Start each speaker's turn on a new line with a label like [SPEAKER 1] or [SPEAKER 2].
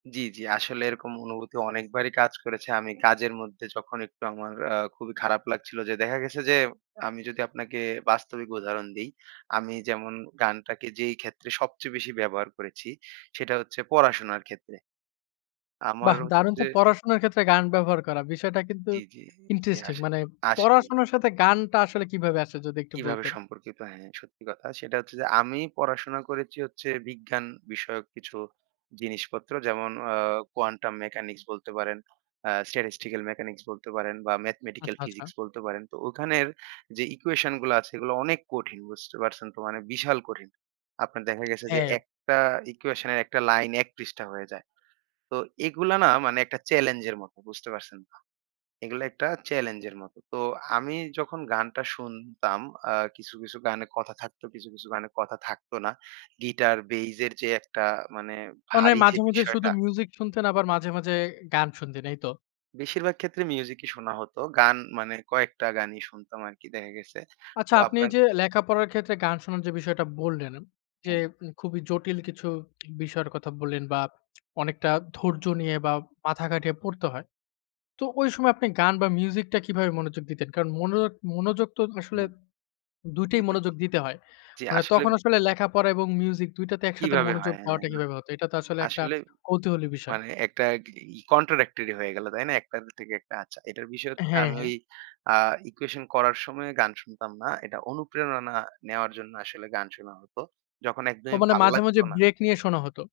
[SPEAKER 1] জ্বি, জ্বি। আসলে এরকম অনুভূতি অনেকবারই কাজ করেছে। আমি কাজের মধ্যে যখন একটু আমার আ খুবই খারাপ লাগছিলো, যে, দেখা গেছে যে, আমি যদি আপনাকে বাস্তবিক উদাহরণ দেই, আমি যেমন গানটাকে যেই ক্ষেত্রে সবচেয়ে বেশি ব্যবহার করেছি সেটা হচ্ছে পড়াশোনার ক্ষেত্রে আমার
[SPEAKER 2] বাহ!
[SPEAKER 1] হচ্ছে
[SPEAKER 2] দারুন
[SPEAKER 1] যে
[SPEAKER 2] তো পড়াশোনার ক্ষেত্রে গান ব্যবহার করা বিষয়টা কিন্তু
[SPEAKER 1] জ্বী, জ্বী, জ্বী।
[SPEAKER 2] ইন্টারেস্টিং
[SPEAKER 1] আস
[SPEAKER 2] মানে
[SPEAKER 1] আসলেই।
[SPEAKER 2] পড়াশোনার সাথে গানটা আসলে কিভাবে আসে যদি একটু
[SPEAKER 1] কিভাবে
[SPEAKER 2] বলতেন?
[SPEAKER 1] সম্পর্কিত? হ্যাঁ, সত্যি কথা। সেটা হচ্ছে যে, আমি পড়াশোনা করেছি হচ্ছে বিজ্ঞান বিষয়ক কিছু জিনিসপত্র যেমন আ Quantum mechanics বলতে পারেন, অ্যাঁ Statistical mechanics বলতে পারেন বা ম্যাথমেটিক্যাল
[SPEAKER 2] আচ্ছা, আচ্ছা।
[SPEAKER 1] ফিজিক্স বলতে পারেন। তো ওখানের যে, ইকুয়েশন গুলা আছে এগুলো অনেক কঠিন। বুঝতে পারছেন তো মানে বিশাল কঠিন। আপনার দেখা গেছে যে,
[SPEAKER 2] হ্যাঁ।
[SPEAKER 1] একটা ইকুয়েশন এর ১ টা লাইন ১ পৃষ্ঠা হয়ে যায়। তো এগুলা না মানে একটা চেলেঞ্জ এর মতো, বুঝতে পারছেন তো? এগুলা একটা চেলেঞ্জ এর মত। তো আমি যখন গানটা শুনতাম আ কিছু, কিছু গানে কথা থাকতো কিছু, কিছু গানে কথা থাকত না। গিটার বেস এর যে, একটা মানে
[SPEAKER 2] মনে হয়
[SPEAKER 1] ভারী যে,
[SPEAKER 2] মাঝে, মাঝে শুধু
[SPEAKER 1] বিষয়টা।
[SPEAKER 2] মিউজিক শুনতেন আবার মাঝে, মাঝে গান শুনতেন এই তো?
[SPEAKER 1] বেশিরভাগ ক্ষেত্রে মিউজিকই শোনা হত। গান মানে কয়েকটা গানই শুনতাম আরকি দেখা গেছে। তো
[SPEAKER 2] আচ্ছা, আপনি
[SPEAKER 1] আপনার
[SPEAKER 2] যে, লেখাপড়ার ক্ষেত্রে গান শোনার যে, বিষয়টা বললেন, যে,
[SPEAKER 1] হ্যাঁ।
[SPEAKER 2] খুবই জটিল কিছু বিষয়ের কথা বললেন, বা অনেকটা ধৈর্য নিয়ে বা মাথা খাটিয়ে পড়তে হয়। তো ওই সময় আপনি গান বা মিউজিক টা কিভাবে মনোযোগ দিতেন? কারণ মন মনোযোগ তো আসলে
[SPEAKER 1] হুম।
[SPEAKER 2] ২
[SPEAKER 1] জ্বী,
[SPEAKER 2] টাই
[SPEAKER 1] জ্বী,
[SPEAKER 2] মনোযোগ
[SPEAKER 1] জ্বী।
[SPEAKER 2] দিতে হয়।
[SPEAKER 1] জ্বী,
[SPEAKER 2] মানে
[SPEAKER 1] আসলে
[SPEAKER 2] তখন আসলে লেখাপড়া এবং মিউজিক ২ টাতে একসাথে
[SPEAKER 1] কিভাবে
[SPEAKER 2] মনোযোগ
[SPEAKER 1] হয়? হ্যাঁ,
[SPEAKER 2] দেওয়াটা কিভাবে হত? এটা তো আসলে একটা
[SPEAKER 1] আসলে
[SPEAKER 2] কৌতূহলী বিষয়।
[SPEAKER 1] মানে একটা ই কন্ট্রাডিক্টরি হয়ে গেল। তাই না? একটা থেকে একটা। আচ্ছা। এটার বিষয় হচ্ছে যে,
[SPEAKER 2] হ্যাঁ,
[SPEAKER 1] আমি
[SPEAKER 2] হ্যাঁ।
[SPEAKER 1] ওই আ ইকুয়েশন করার সময় গান শুনতাম না। এটা অনুপ্রেরণা নেওয়ার জন্য আসলে গান শোনা হত। যখন
[SPEAKER 2] ও
[SPEAKER 1] একদমই
[SPEAKER 2] মানে
[SPEAKER 1] ভাল
[SPEAKER 2] মাঝে,
[SPEAKER 1] লাগত
[SPEAKER 2] মাঝে
[SPEAKER 1] না।
[SPEAKER 2] ব্রেক নিয়ে শোনা হত।